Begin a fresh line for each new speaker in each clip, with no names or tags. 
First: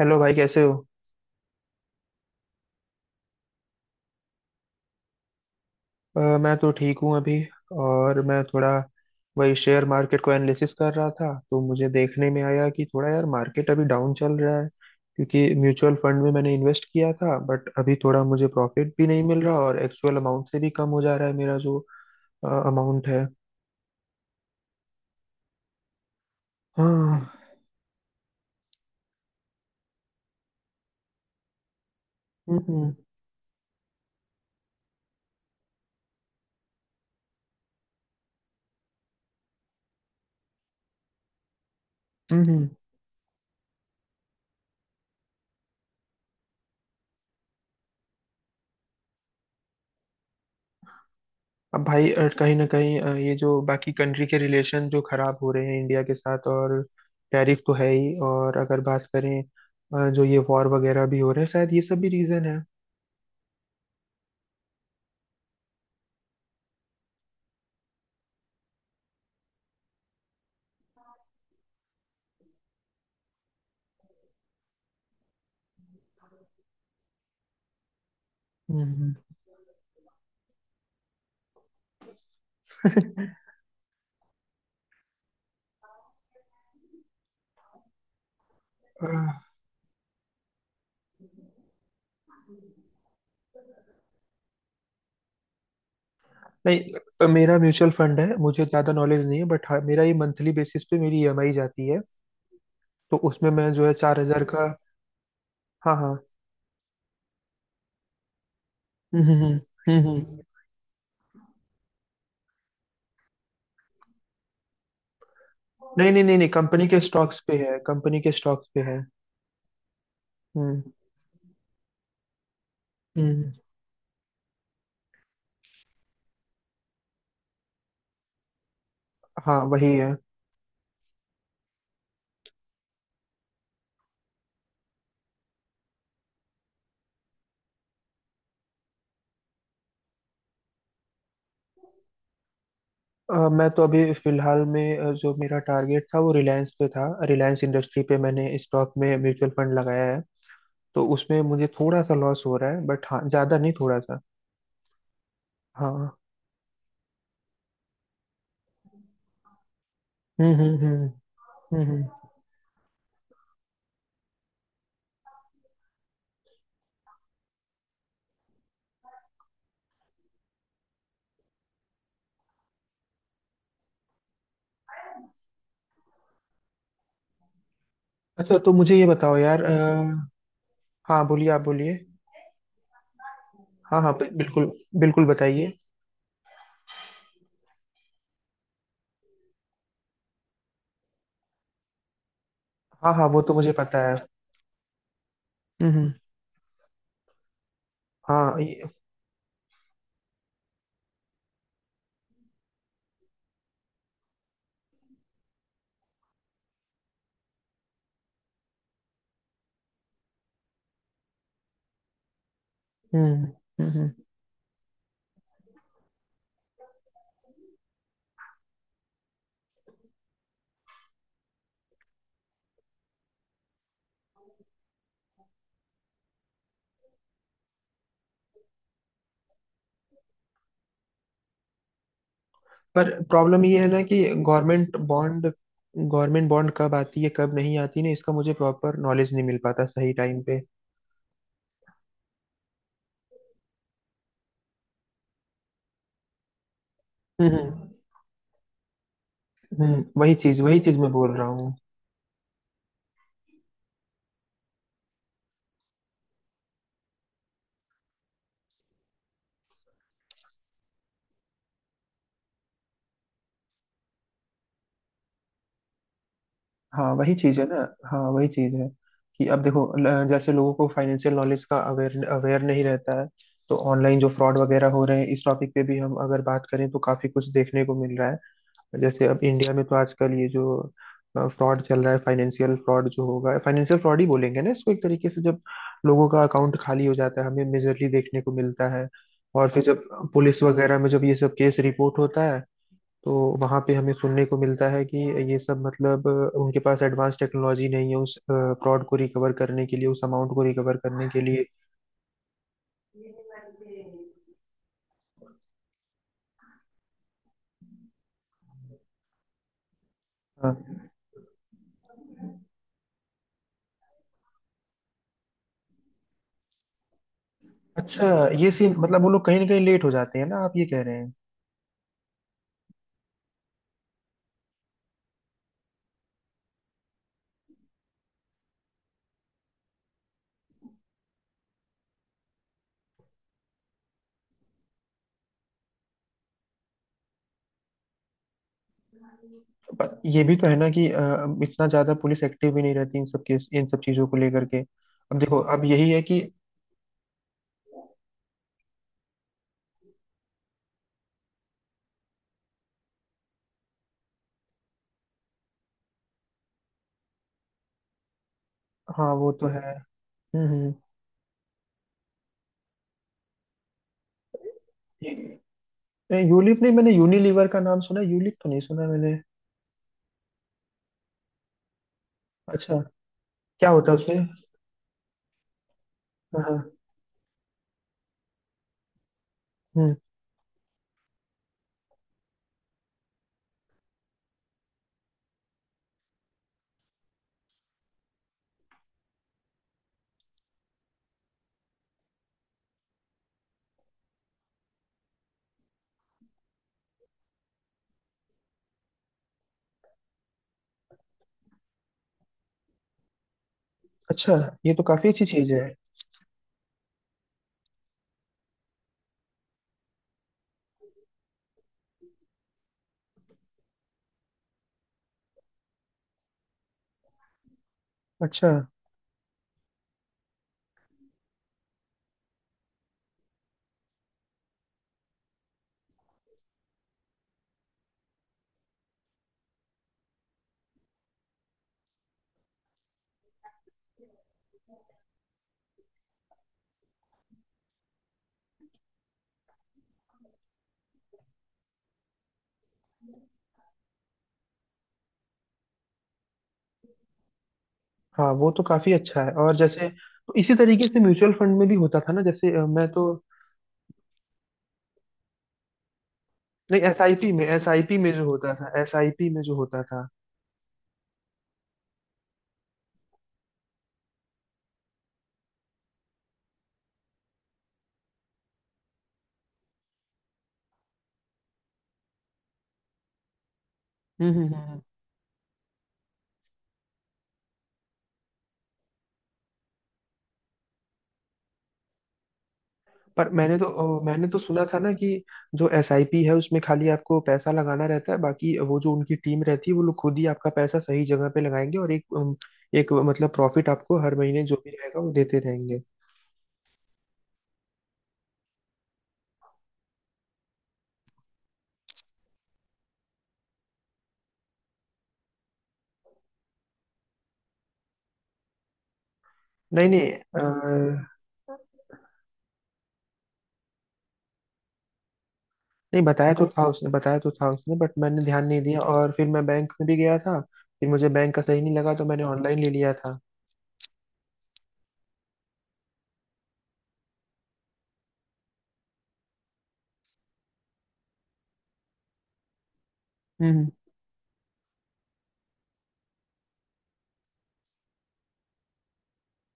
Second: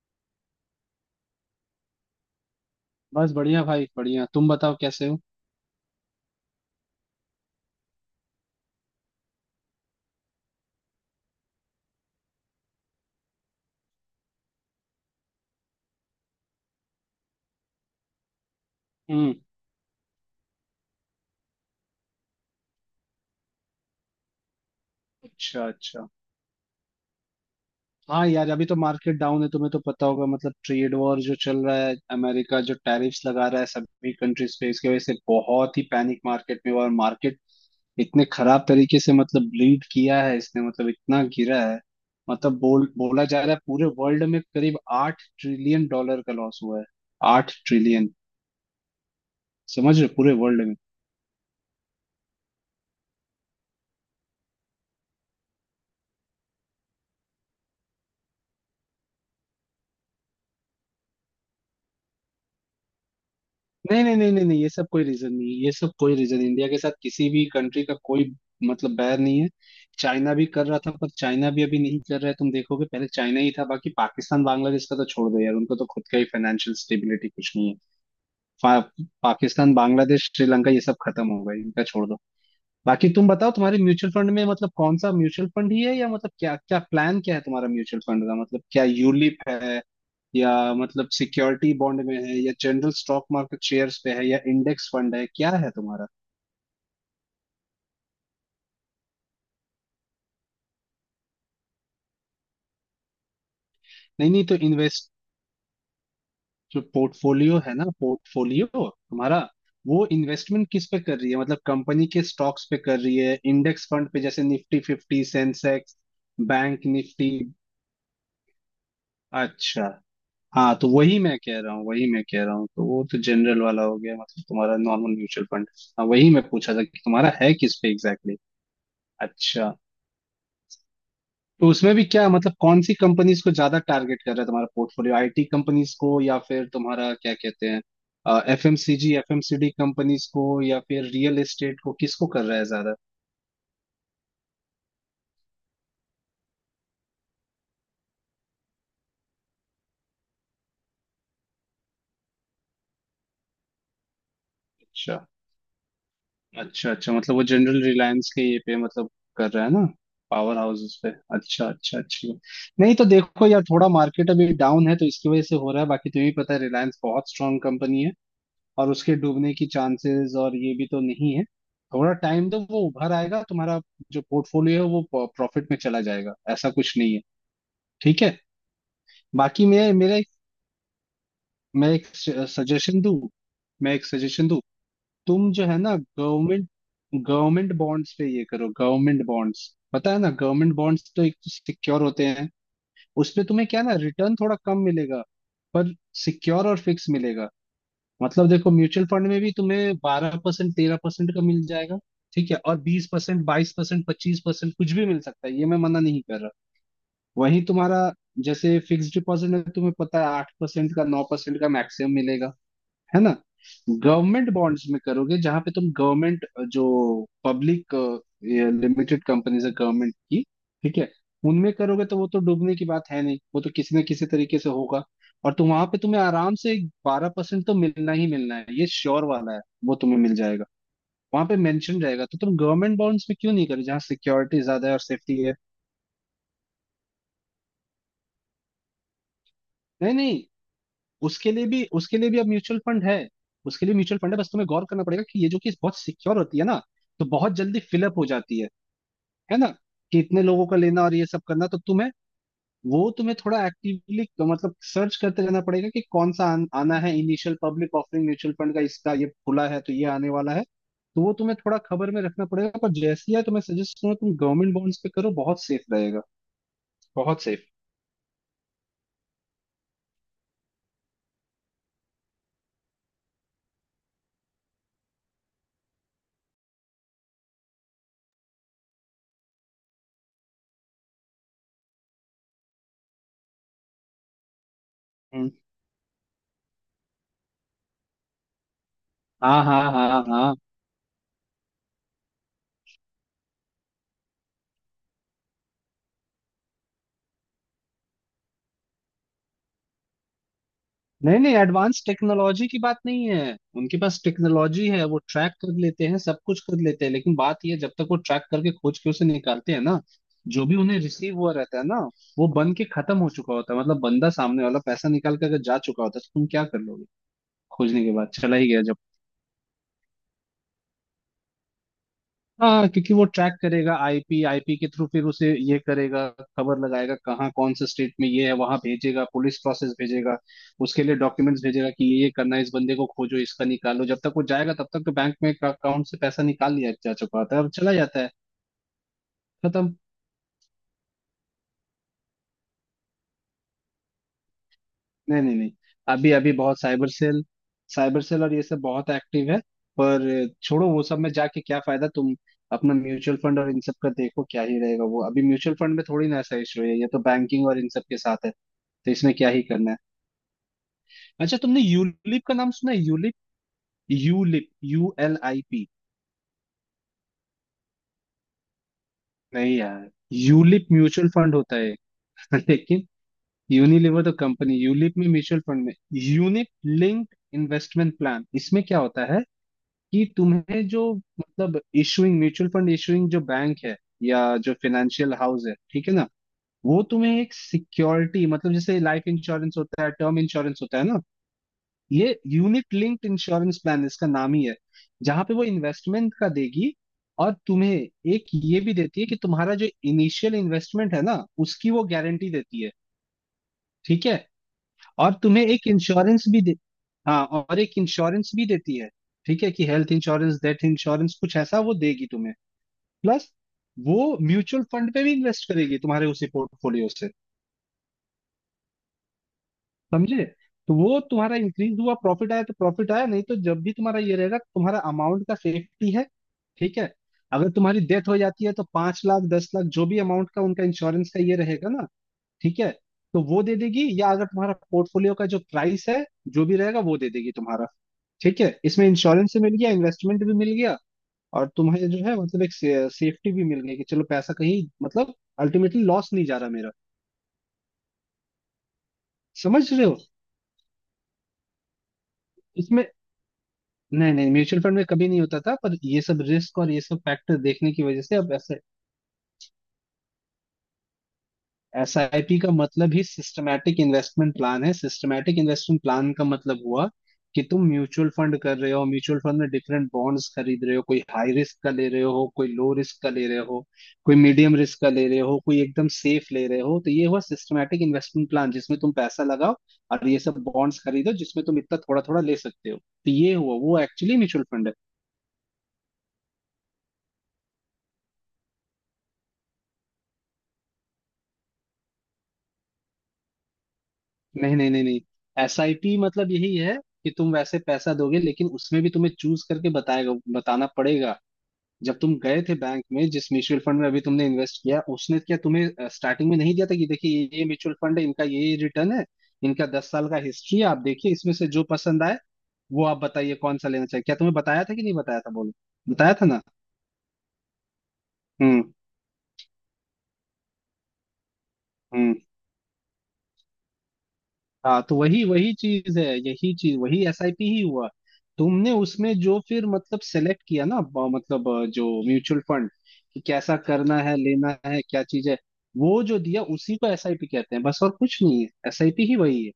Hello भाई, कैसे हो?
बस बढ़िया भाई बढ़िया। तुम बताओ कैसे हो।
मैं तो ठीक हूँ अभी। और मैं थोड़ा वही शेयर मार्केट को एनालिसिस कर रहा था, तो मुझे देखने में आया कि थोड़ा यार मार्केट अभी डाउन चल रहा है। क्योंकि म्यूचुअल फंड में मैंने इन्वेस्ट किया था, बट अभी थोड़ा मुझे प्रॉफिट भी नहीं
हम्म।
मिल रहा और एक्चुअल अमाउंट से भी कम हो जा रहा है मेरा जो अमाउंट है।
अच्छा अच्छा।
हाँ।
हाँ यार, अभी तो मार्केट डाउन है, तुम्हें तो पता होगा, मतलब ट्रेड वॉर जो चल रहा है,
हम्म,
अमेरिका जो
हम्म,
टैरिफ्स लगा रहा है सभी कंट्रीज पे, इसकी वजह से बहुत ही पैनिक मार्केट में हुआ और मार्केट इतने खराब तरीके से मतलब लीड किया है इसने, मतलब इतना गिरा है। मतलब
हम्म।
बोला जा रहा है पूरे वर्ल्ड में करीब 8 ट्रिलियन डॉलर का लॉस हुआ है। 8 ट्रिलियन। समझ रहे हो? पूरे वर्ल्ड में।
अब भाई, कहीं ना कहीं ये जो बाकी कंट्री के रिलेशन जो खराब हो रहे हैं इंडिया के साथ, और टैरिफ तो है ही, और अगर बात करें जो ये वॉर वगैरह भी हो रहे हैं, शायद ये सब भी रीजन है।
नहीं नहीं नहीं नहीं नहीं, ये सब कोई रीजन नहीं है, ये सब कोई रीजन, इंडिया के साथ किसी भी कंट्री का कोई मतलब बैर नहीं है। चाइना भी कर रहा था पर चाइना भी अभी नहीं कर रहा है, तुम देखोगे, पहले चाइना ही था। बाकी पाकिस्तान बांग्लादेश का तो छोड़ दो यार, उनको तो खुद का ही फाइनेंशियल स्टेबिलिटी कुछ नहीं है। पा,
हम्म।
पाकिस्तान बांग्लादेश श्रीलंका ये सब खत्म हो गए, इनका छोड़ दो। बाकी तुम बताओ, तुम्हारे म्यूचुअल फंड में मतलब कौन सा म्यूचुअल फंड ही है, या मतलब क्या क्या प्लान क्या है तुम्हारा? म्यूचुअल फंड का मतलब क्या
अ,
यूलिप है, या मतलब सिक्योरिटी बॉन्ड में है, या जनरल स्टॉक मार्केट शेयर्स पे है, या इंडेक्स फंड है, क्या है तुम्हारा?
नहीं, मेरा म्यूचुअल फंड है, मुझे ज़्यादा नॉलेज नहीं है, बट हाँ, मेरा ये मंथली बेसिस पे मेरी ईएमआई जाती है, तो उसमें मैं जो है चार
नहीं
हजार
नहीं, तो
का।
इन्वेस्ट
हाँ, हाँ।
जो पोर्टफोलियो है ना, पोर्टफोलियो
हम्म,
तुम्हारा
हम्म,
वो
हम्म,
इन्वेस्टमेंट किस पे कर रही है, मतलब कंपनी के स्टॉक्स पे कर रही है, इंडेक्स फंड पे, जैसे निफ्टी फिफ्टी सेंसेक्स
नहीं, नहीं, नहीं, नहीं,
बैंक
कंपनी के
निफ्टी?
स्टॉक्स पे है, कंपनी के स्टॉक्स पे है।
अच्छा। हाँ तो
हम्म,
वही मैं कह रहा हूँ, वही मैं कह रहा हूँ, तो वो तो
हम्म।
जनरल वाला हो गया, मतलब तुम्हारा नॉर्मल म्यूचुअल फंड। हाँ वही मैं पूछा था कि तुम्हारा है किस पे एग्जैक्टली exactly?
हाँ,
अच्छा।
वही है।
तो उसमें भी क्या, मतलब कौन सी कंपनीज को ज्यादा टारगेट कर रहा है तुम्हारा पोर्टफोलियो, आईटी कंपनीज को, या फिर तुम्हारा क्या कहते हैं एफएमसीजी एफएमसीडी कंपनीज को, या फिर रियल एस्टेट को, किसको कर रहा है ज्यादा?
मैं तो अभी फिलहाल में जो मेरा टारगेट था वो रिलायंस पे था, रिलायंस इंडस्ट्री पे मैंने स्टॉक में म्यूचुअल फंड लगाया है, तो उसमें मुझे थोड़ा सा लॉस हो रहा है, बट हाँ ज्यादा नहीं, थोड़ा सा।
अच्छा
हाँ।
अच्छा अच्छा, मतलब वो जनरल रिलायंस के ये पे, मतलब कर रहा है ना,
हम्म,
पावर
हम्म,
हाउसेस
हम्म,
पे। अच्छा
हम्म,
अच्छा, अच्छी बात। नहीं तो देखो यार, थोड़ा मार्केट अभी डाउन है तो इसकी वजह से हो रहा है, बाकी तुम्हें भी पता है रिलायंस बहुत स्ट्रांग कंपनी है, और उसके डूबने की चांसेस और ये भी तो नहीं है। थोड़ा टाइम दो, वो उभर आएगा, तुम्हारा जो पोर्टफोलियो है वो प्रॉफिट में चला जाएगा, ऐसा कुछ नहीं है। ठीक है।
अच्छा, तो मुझे ये बताओ यार
बाकी
अ, हाँ, बोलिए, आप
मैं
बोलिए।
एक सजेशन दूं, मैं
हाँ,
एक
हाँ,
सजेशन दूं,
बिल्कुल। बिल्कुल
तुम जो
बताइए।
है ना, गवर्नमेंट, गवर्नमेंट बॉन्ड्स पे ये करो, गवर्नमेंट बॉन्ड्स, पता है ना, गवर्नमेंट बॉन्ड्स तो एक तो सिक्योर होते हैं।
हाँ, हाँ, वो
उसपे
तो
तुम्हें
मुझे
क्या है ना,
पता है।
रिटर्न थोड़ा कम मिलेगा,
हम्म,
पर
हम्म।
सिक्योर और फिक्स मिलेगा। मतलब
हाँ
देखो
ये-
म्यूचुअल फंड में भी तुम्हें 12% 13% का मिल जाएगा, ठीक है, और 20% 22% 25% कुछ भी मिल सकता है, ये मैं मना नहीं कर रहा। वहीं तुम्हारा जैसे फिक्स डिपॉजिट में तुम्हें पता है 8% का 9% का मैक्सिमम मिलेगा, है ना।
हम्म, हम्म,
गवर्नमेंट बॉन्ड्स में करोगे, जहां पे तुम गवर्नमेंट जो पब्लिक लिमिटेड कंपनीज है गवर्नमेंट की, ठीक है, उनमें करोगे तो वो तो डूबने की बात है नहीं, वो तो किसी न किसी तरीके से होगा, और तुम वहां पे तुम्हें आराम से 12% तो मिलना ही मिलना है, ये श्योर वाला है। वो तुम्हें मिल जाएगा, वहां पे मेंशन रहेगा, तो तुम गवर्नमेंट
पर
बॉन्ड्स में क्यों
प्रॉब्लम
नहीं
ये
करो,
है
जहाँ
ना कि
सिक्योरिटी ज्यादा है
गवर्नमेंट
और सेफ्टी
बॉन्ड
है।
गवर्नमेंट बॉन्ड कब आती है कब नहीं आती ना, इसका मुझे प्रॉपर नॉलेज नहीं मिल पाता सही
नहीं
टाइम
नहीं,
पे।
उसके लिए भी अब म्यूचुअल फंड है। उसके लिए म्यूचुअल फंड है, बस तुम्हें गौर करना पड़ेगा कि ये जो, कि बहुत सिक्योर होती है ना, तो बहुत
हम्म,
जल्दी
हम्म,
फिलअप हो जाती है ना, कि
वही
इतने
चीज,
लोगों का
वही चीज
लेना
मैं
और ये
बोल
सब
रहा
करना,
हूँ।
तो तुम्हें, वो तुम्हें थोड़ा एक्टिवली मतलब सर्च करते रहना पड़ेगा कि कौन सा आना है, initial public offering mutual fund का, इसका ये खुला है तो ये आने वाला है, तो वो तुम्हें थोड़ा खबर में रखना पड़ेगा। पर जैसे ही है, तो मैं सजेस्ट करूंगा तुम गवर्नमेंट बॉन्ड्स पे करो, बहुत सेफ रहेगा,
हाँ, वही
बहुत
चीज है
सेफ।
ना। हाँ, वही चीज है। कि अब देखो, जैसे लोगों को फाइनेंशियल नॉलेज का अवेयर अवेयर नहीं रहता है। तो ऑनलाइन जो फ्रॉड वगैरह हो रहे हैं, इस टॉपिक पे भी हम अगर बात करें, तो काफी कुछ देखने को मिल रहा है। जैसे अब इंडिया में तो आजकल ये जो फ्रॉड चल रहा है, फाइनेंशियल फ्रॉड, जो होगा फाइनेंशियल फ्रॉड ही बोलेंगे ना इसको, एक तरीके से
हम्म।
जब लोगों का अकाउंट खाली हो जाता है, हमें मेजरली देखने को मिलता है।
हाँ
और फिर
हाँ
जब
हाँ हाँ।
पुलिस वगैरह में जब ये सब केस रिपोर्ट होता है, तो वहां पे हमें सुनने को मिलता है कि ये सब मतलब उनके पास एडवांस टेक्नोलॉजी नहीं है उस फ्रॉड को रिकवर करने के लिए, उस अमाउंट को रिकवर करने
नहीं
के
नहीं,
लिए।
एडवांस टेक्नोलॉजी की बात नहीं है, उनके पास टेक्नोलॉजी है, वो ट्रैक कर लेते हैं, सब कुछ कर लेते हैं, लेकिन बात यह है, जब तक वो ट्रैक करके खोज के उसे निकालते हैं ना, जो भी उन्हें
हाँ।
रिसीव हुआ रहता है ना, वो बन के खत्म हो चुका होता है, मतलब बंदा सामने वाला पैसा निकाल के अगर जा चुका होता है तो तुम क्या कर लोगे? खोजने के
अच्छा,
बाद चला ही
ये
गया
सीन
जब।
मतलब वो लोग कहीं ना कहीं लेट हो जाते हैं ना, आप ये कह रहे हैं।
हाँ, क्योंकि वो ट्रैक करेगा आईपी, आईपी के थ्रू, फिर उसे ये करेगा, खबर लगाएगा कहाँ कौन से स्टेट में ये है, वहां भेजेगा पुलिस, प्रोसेस भेजेगा, उसके लिए डॉक्यूमेंट्स भेजेगा कि ये करना है, इस बंदे को खोजो, इसका निकालो, जब तक वो जाएगा तब तक तो बैंक में अकाउंट से पैसा निकाल लिया जा चुका होता है और चला जाता है, खत्म।
पर ये भी तो है ना कि इतना ज्यादा पुलिस एक्टिव भी नहीं रहती इन सब केस, इन सब चीजों को लेकर के। अब
नहीं नहीं
देखो,
नहीं,
अब यही है
अभी
कि।
अभी बहुत साइबर सेल, साइबर सेल और ये सब बहुत एक्टिव है। पर छोड़ो वो सब में जाके क्या फायदा, तुम अपना म्यूचुअल फंड और इन सब का देखो, क्या ही रहेगा वो, अभी म्यूचुअल फंड में थोड़ी ना ऐसा इशू है, ये तो बैंकिंग और इन सब के साथ है, तो
हाँ,
इसमें क्या
वो
ही
तो है।
करना है।
हम्म, हम्म।
अच्छा, तुमने यूलिप का नाम सुना है? ULIP, ULIP U L I
ये-
पी।
यूलिप नहीं, मैंने यूनिलीवर का नाम सुना है, यूलिप तो नहीं सुना मैंने।
नहीं यार, यूलिप म्यूचुअल फंड होता है
अच्छा,
लेकिन,
क्या होता है
यूनिलीवर तो
उसमें?
कंपनी, यूलिप में, म्यूचुअल फंड में,
हाँ,
यूनिट
हाँ।
लिंक्ड इन्वेस्टमेंट प्लान, इसमें क्या होता है
हम्म।
कि तुम्हें जो, मतलब इशूइंग म्यूचुअल फंड इशूइंग जो बैंक है, या जो फिनेंशियल हाउस है, ठीक है ना, वो तुम्हें एक सिक्योरिटी, मतलब जैसे लाइफ इंश्योरेंस होता है, टर्म इंश्योरेंस होता है ना, ये यूनिट लिंक्ड इंश्योरेंस प्लान इसका नाम ही है। जहां पे वो इन्वेस्टमेंट का देगी, और तुम्हें एक ये भी देती है कि तुम्हारा जो इनिशियल इन्वेस्टमेंट है ना उसकी वो गारंटी देती है, ठीक है।
अच्छा, ये तो काफी
और
अच्छी
तुम्हें
चीज
एक
है।
इंश्योरेंस भी दे, हाँ और एक इंश्योरेंस भी देती है, ठीक है, कि हेल्थ इंश्योरेंस डेथ इंश्योरेंस कुछ ऐसा वो देगी तुम्हें, प्लस वो म्यूचुअल फंड पे भी इन्वेस्ट करेगी तुम्हारे उसी पोर्टफोलियो से,
अच्छा।
समझे? तो वो तुम्हारा इंक्रीज हुआ, प्रॉफिट आया तो प्रॉफिट आया, नहीं तो जब भी तुम्हारा ये रहेगा, तुम्हारा अमाउंट का सेफ्टी है, ठीक है। अगर तुम्हारी डेथ हो जाती है तो 5 लाख 10 लाख जो भी अमाउंट का उनका इंश्योरेंस का ये रहेगा ना, ठीक है, तो वो दे देगी, या अगर तुम्हारा पोर्टफोलियो का जो प्राइस है, जो भी रहेगा वो दे देगी तुम्हारा, ठीक है। इसमें इंश्योरेंस से मिल गया, इन्वेस्टमेंट भी मिल गया, और तुम्हें जो है, मतलब एक सेफ्टी भी मिल गई कि चलो पैसा कहीं मतलब अल्टीमेटली लॉस नहीं जा रहा मेरा।
हाँ, वो तो काफी अच्छा है। और
समझ रहे
जैसे,
हो?
तो इसी तरीके से म्यूचुअल फंड में भी होता था ना, जैसे
इसमें।
मैं तो।
नहीं नहीं, म्यूचुअल फंड में कभी नहीं होता था, पर ये सब रिस्क और
नहीं,
ये सब
एसआईपी
फैक्टर
में
देखने की
एसआईपी
वजह
में
से
जो
अब
होता
ऐसा।
था, एसआईपी में जो होता था।
एसआईपी का मतलब ही सिस्टमैटिक इन्वेस्टमेंट प्लान है, सिस्टमैटिक इन्वेस्टमेंट प्लान का मतलब हुआ कि तुम म्यूचुअल फंड कर रहे हो, म्यूचुअल फंड में डिफरेंट बॉन्ड्स खरीद रहे हो, कोई हाई रिस्क का ले रहे हो, कोई लो रिस्क का ले रहे हो, कोई
हम्म, हम्म,
मीडियम
हम्म।
रिस्क का ले रहे हो, कोई एकदम सेफ ले रहे हो, तो ये हुआ सिस्टमैटिक इन्वेस्टमेंट प्लान, जिसमें तुम पैसा लगाओ और ये सब बॉन्ड्स खरीदो, जिसमें तुम इतना थोड़ा थोड़ा ले सकते हो, तो
पर
ये हुआ वो, एक्चुअली
मैंने तो
म्यूचुअल
सुना
फंड है।
था ना कि जो एसआईपी है उसमें खाली आपको पैसा लगाना रहता है, बाकी वो जो उनकी टीम रहती है वो लोग खुद ही आपका पैसा सही जगह पे लगाएंगे, और एक मतलब प्रॉफिट आपको हर महीने जो
नहीं
भी
नहीं नहीं
रहेगा
नहीं,
वो देते
एस आई
रहेंगे।
पी मतलब यही है कि तुम वैसे पैसा दोगे, लेकिन उसमें भी तुम्हें चूज करके बताएगा, बताना पड़ेगा। जब तुम गए थे बैंक में जिस म्यूचुअल फंड में अभी तुमने इन्वेस्ट किया, उसने क्या तुम्हें स्टार्टिंग में नहीं दिया था कि देखिए ये म्यूचुअल फंड है, इनका ये रिटर्न है, इनका
नहीं
10 साल
नहीं
का हिस्ट्री है, आप देखिए
अ,
इसमें से जो पसंद आए वो आप बताइए कौन सा लेना चाहिए, क्या तुम्हें बताया था कि नहीं बताया था बोलो?
नहीं,
बताया था
बताया
ना।
तो था उसने, बताया तो था उसने, बट मैंने ध्यान नहीं
हम्म
दिया, और फिर मैं बैंक में भी गया था। फिर मुझे बैंक का सही नहीं लगा, तो
हम्म।
मैंने ऑनलाइन ले लिया था।
हाँ तो वही वही चीज है, यही चीज, वही एसआईपी ही हुआ। तुमने उसमें जो फिर मतलब सेलेक्ट किया ना जो म्यूचुअल फंड, कि कैसा
हम्म।
करना है, लेना है, क्या चीज है, वो जो दिया उसी को एसआईपी कहते हैं, बस और कुछ नहीं है, एसआईपी ही वही है।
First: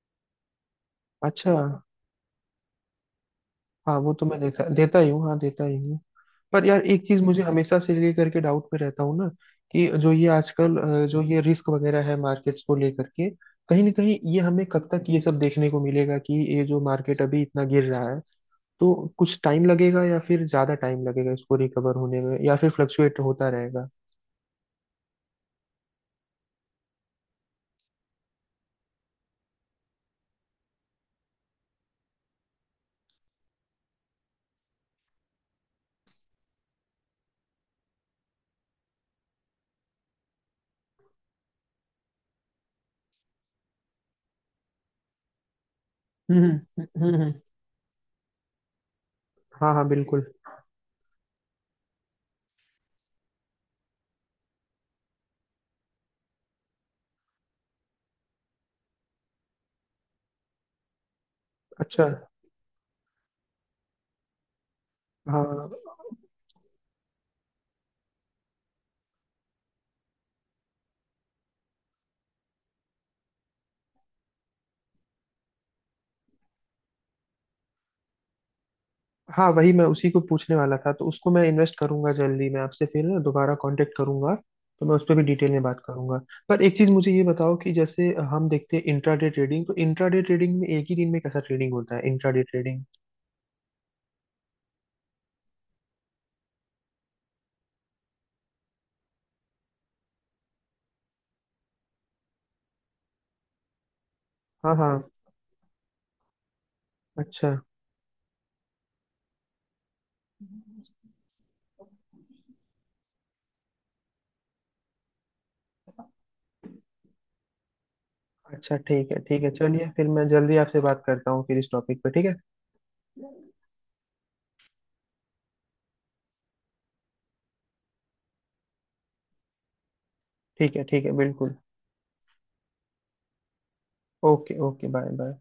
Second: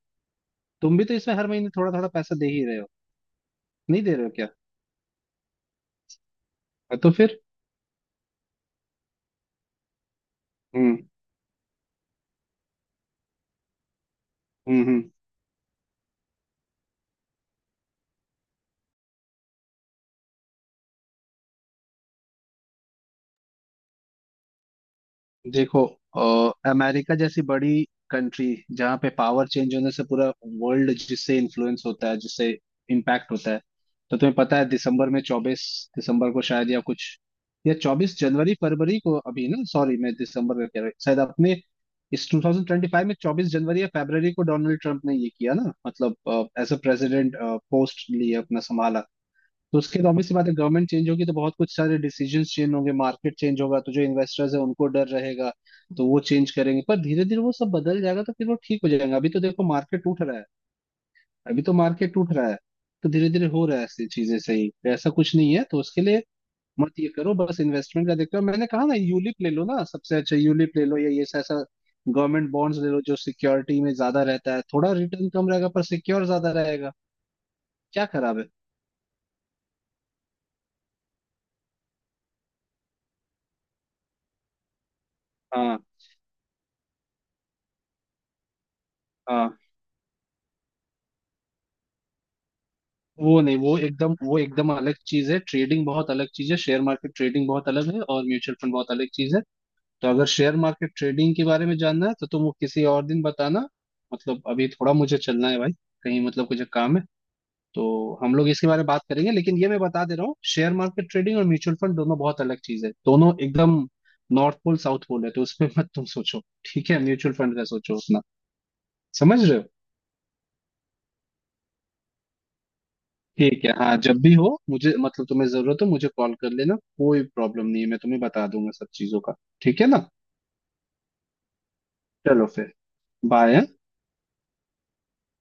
तुम भी तो इसमें हर
अच्छा।
महीने थोड़ा थोड़ा पैसा दे ही रहे हो,
हाँ,
नहीं
वो
दे रहे
तो
हो
मैं
क्या?
देता देता ही हूँ, हाँ देता ही हूँ। पर यार
हाँ,
एक
तो
चीज
फिर।
मुझे हमेशा से लेकर के डाउट में रहता हूँ ना, कि जो ये आजकल
हम्म
जो ये रिस्क वगैरह है मार्केट्स को लेकर के, कहीं ना कहीं ये हमें कब तक
हम्म।
ये सब देखने को मिलेगा कि ये जो मार्केट अभी इतना गिर रहा है? तो कुछ टाइम लगेगा या फिर ज्यादा टाइम लगेगा इसको रिकवर होने में, या फिर फ्लक्चुएट होता रहेगा?
देखो अमेरिका जैसी बड़ी कंट्री, जहाँ पे पावर चेंज होने से पूरा वर्ल्ड जिससे इन्फ्लुएंस होता है, जिससे इम्पैक्ट होता है, तो तुम्हें पता है दिसंबर में 24 दिसंबर को शायद, या कुछ, या 24 जनवरी फरवरी को, अभी ना, सॉरी मैं दिसंबर में कह रहा हूँ, शायद अपने इस 2025 में 24 जनवरी या फरवरी को डोनाल्ड ट्रंप ने ये किया ना,
हम्म,
मतलब एज अ
हम्म, हम्म।
प्रेसिडेंट पोस्ट लिए अपना संभाला।
हाँ,
तो
हाँ,
उसके तो
बिल्कुल।
ऑब्वियस सी बात है, गवर्नमेंट चेंज होगी तो बहुत कुछ सारे डिसीजंस चेंज होंगे, मार्केट चेंज होगा, तो जो इन्वेस्टर्स है उनको डर रहेगा, तो वो चेंज करेंगे, पर धीरे धीरे वो सब बदल जाएगा, तो फिर वो ठीक हो जाएगा। अभी तो देखो मार्केट टूट रहा है, अभी तो
अच्छा।
मार्केट टूट रहा है, तो धीरे धीरे हो रहा है, ऐसी चीजें सही, तो ऐसा कुछ नहीं है।
हाँ,
तो उसके लिए मत ये करो, बस इन्वेस्टमेंट का देखते हो, मैंने कहा ना यूलिप ले लो ना, सबसे अच्छा यूलिप ले लो, या ये ऐसा गवर्नमेंट बॉन्ड्स ले लो, जो सिक्योरिटी में ज्यादा रहता है, थोड़ा रिटर्न कम रहेगा पर सिक्योर ज्यादा रहेगा, क्या खराब है?
हाँ, वही मैं उसी को पूछने वाला था, तो उसको मैं इन्वेस्ट करूंगा जल्दी, मैं आपसे फिर ना दोबारा कांटेक्ट करूंगा। तो मैं उस पर भी डिटेल में
हाँ
बात करूंगा। पर एक चीज मुझे ये बताओ कि जैसे हम देखते हैं इंट्राडे
हाँ।
ट्रेडिंग, तो इंट्राडे ट्रेडिंग में एक ही दिन में कैसा ट्रेडिंग होता है इंट्राडे ट्रेडिंग?
वो नहीं, वो एकदम अलग चीज है, ट्रेडिंग बहुत अलग चीज है, शेयर मार्केट ट्रेडिंग बहुत अलग है और म्यूचुअल फंड बहुत अलग चीज है। तो अगर शेयर मार्केट ट्रेडिंग के बारे में जानना है तो तुम वो किसी और दिन बताना, मतलब अभी
हाँ, हाँ।
थोड़ा मुझे चलना है भाई, कहीं मतलब कुछ काम है,
अच्छा,
तो हम लोग इसके बारे में बात करेंगे। लेकिन ये मैं बता दे रहा हूँ, शेयर मार्केट ट्रेडिंग और म्यूचुअल फंड दोनों बहुत अलग चीज है, दोनों एकदम नॉर्थ पोल साउथ पोल है, तो उसमें मत तुम सोचो, ठीक है, म्यूचुअल फंड का सोचो अपना,
अच्छा। ठीक है, ठीक
समझ
है,
रहे हो?
चलिए फिर मैं जल्दी आपसे बात करता हूँ फिर इस टॉपिक पे, ठीक है?
ठीक है, हाँ जब भी हो मुझे, मतलब तुम्हें जरूरत हो मुझे कॉल कर लेना, कोई प्रॉब्लम नहीं है, मैं तुम्हें बता दूंगा सब चीजों का, ठीक है ना।
ठीक है, ठीक है, बिल्कुल।
चलो फिर, बाय, हाँ?
Okay, okay, bye, bye.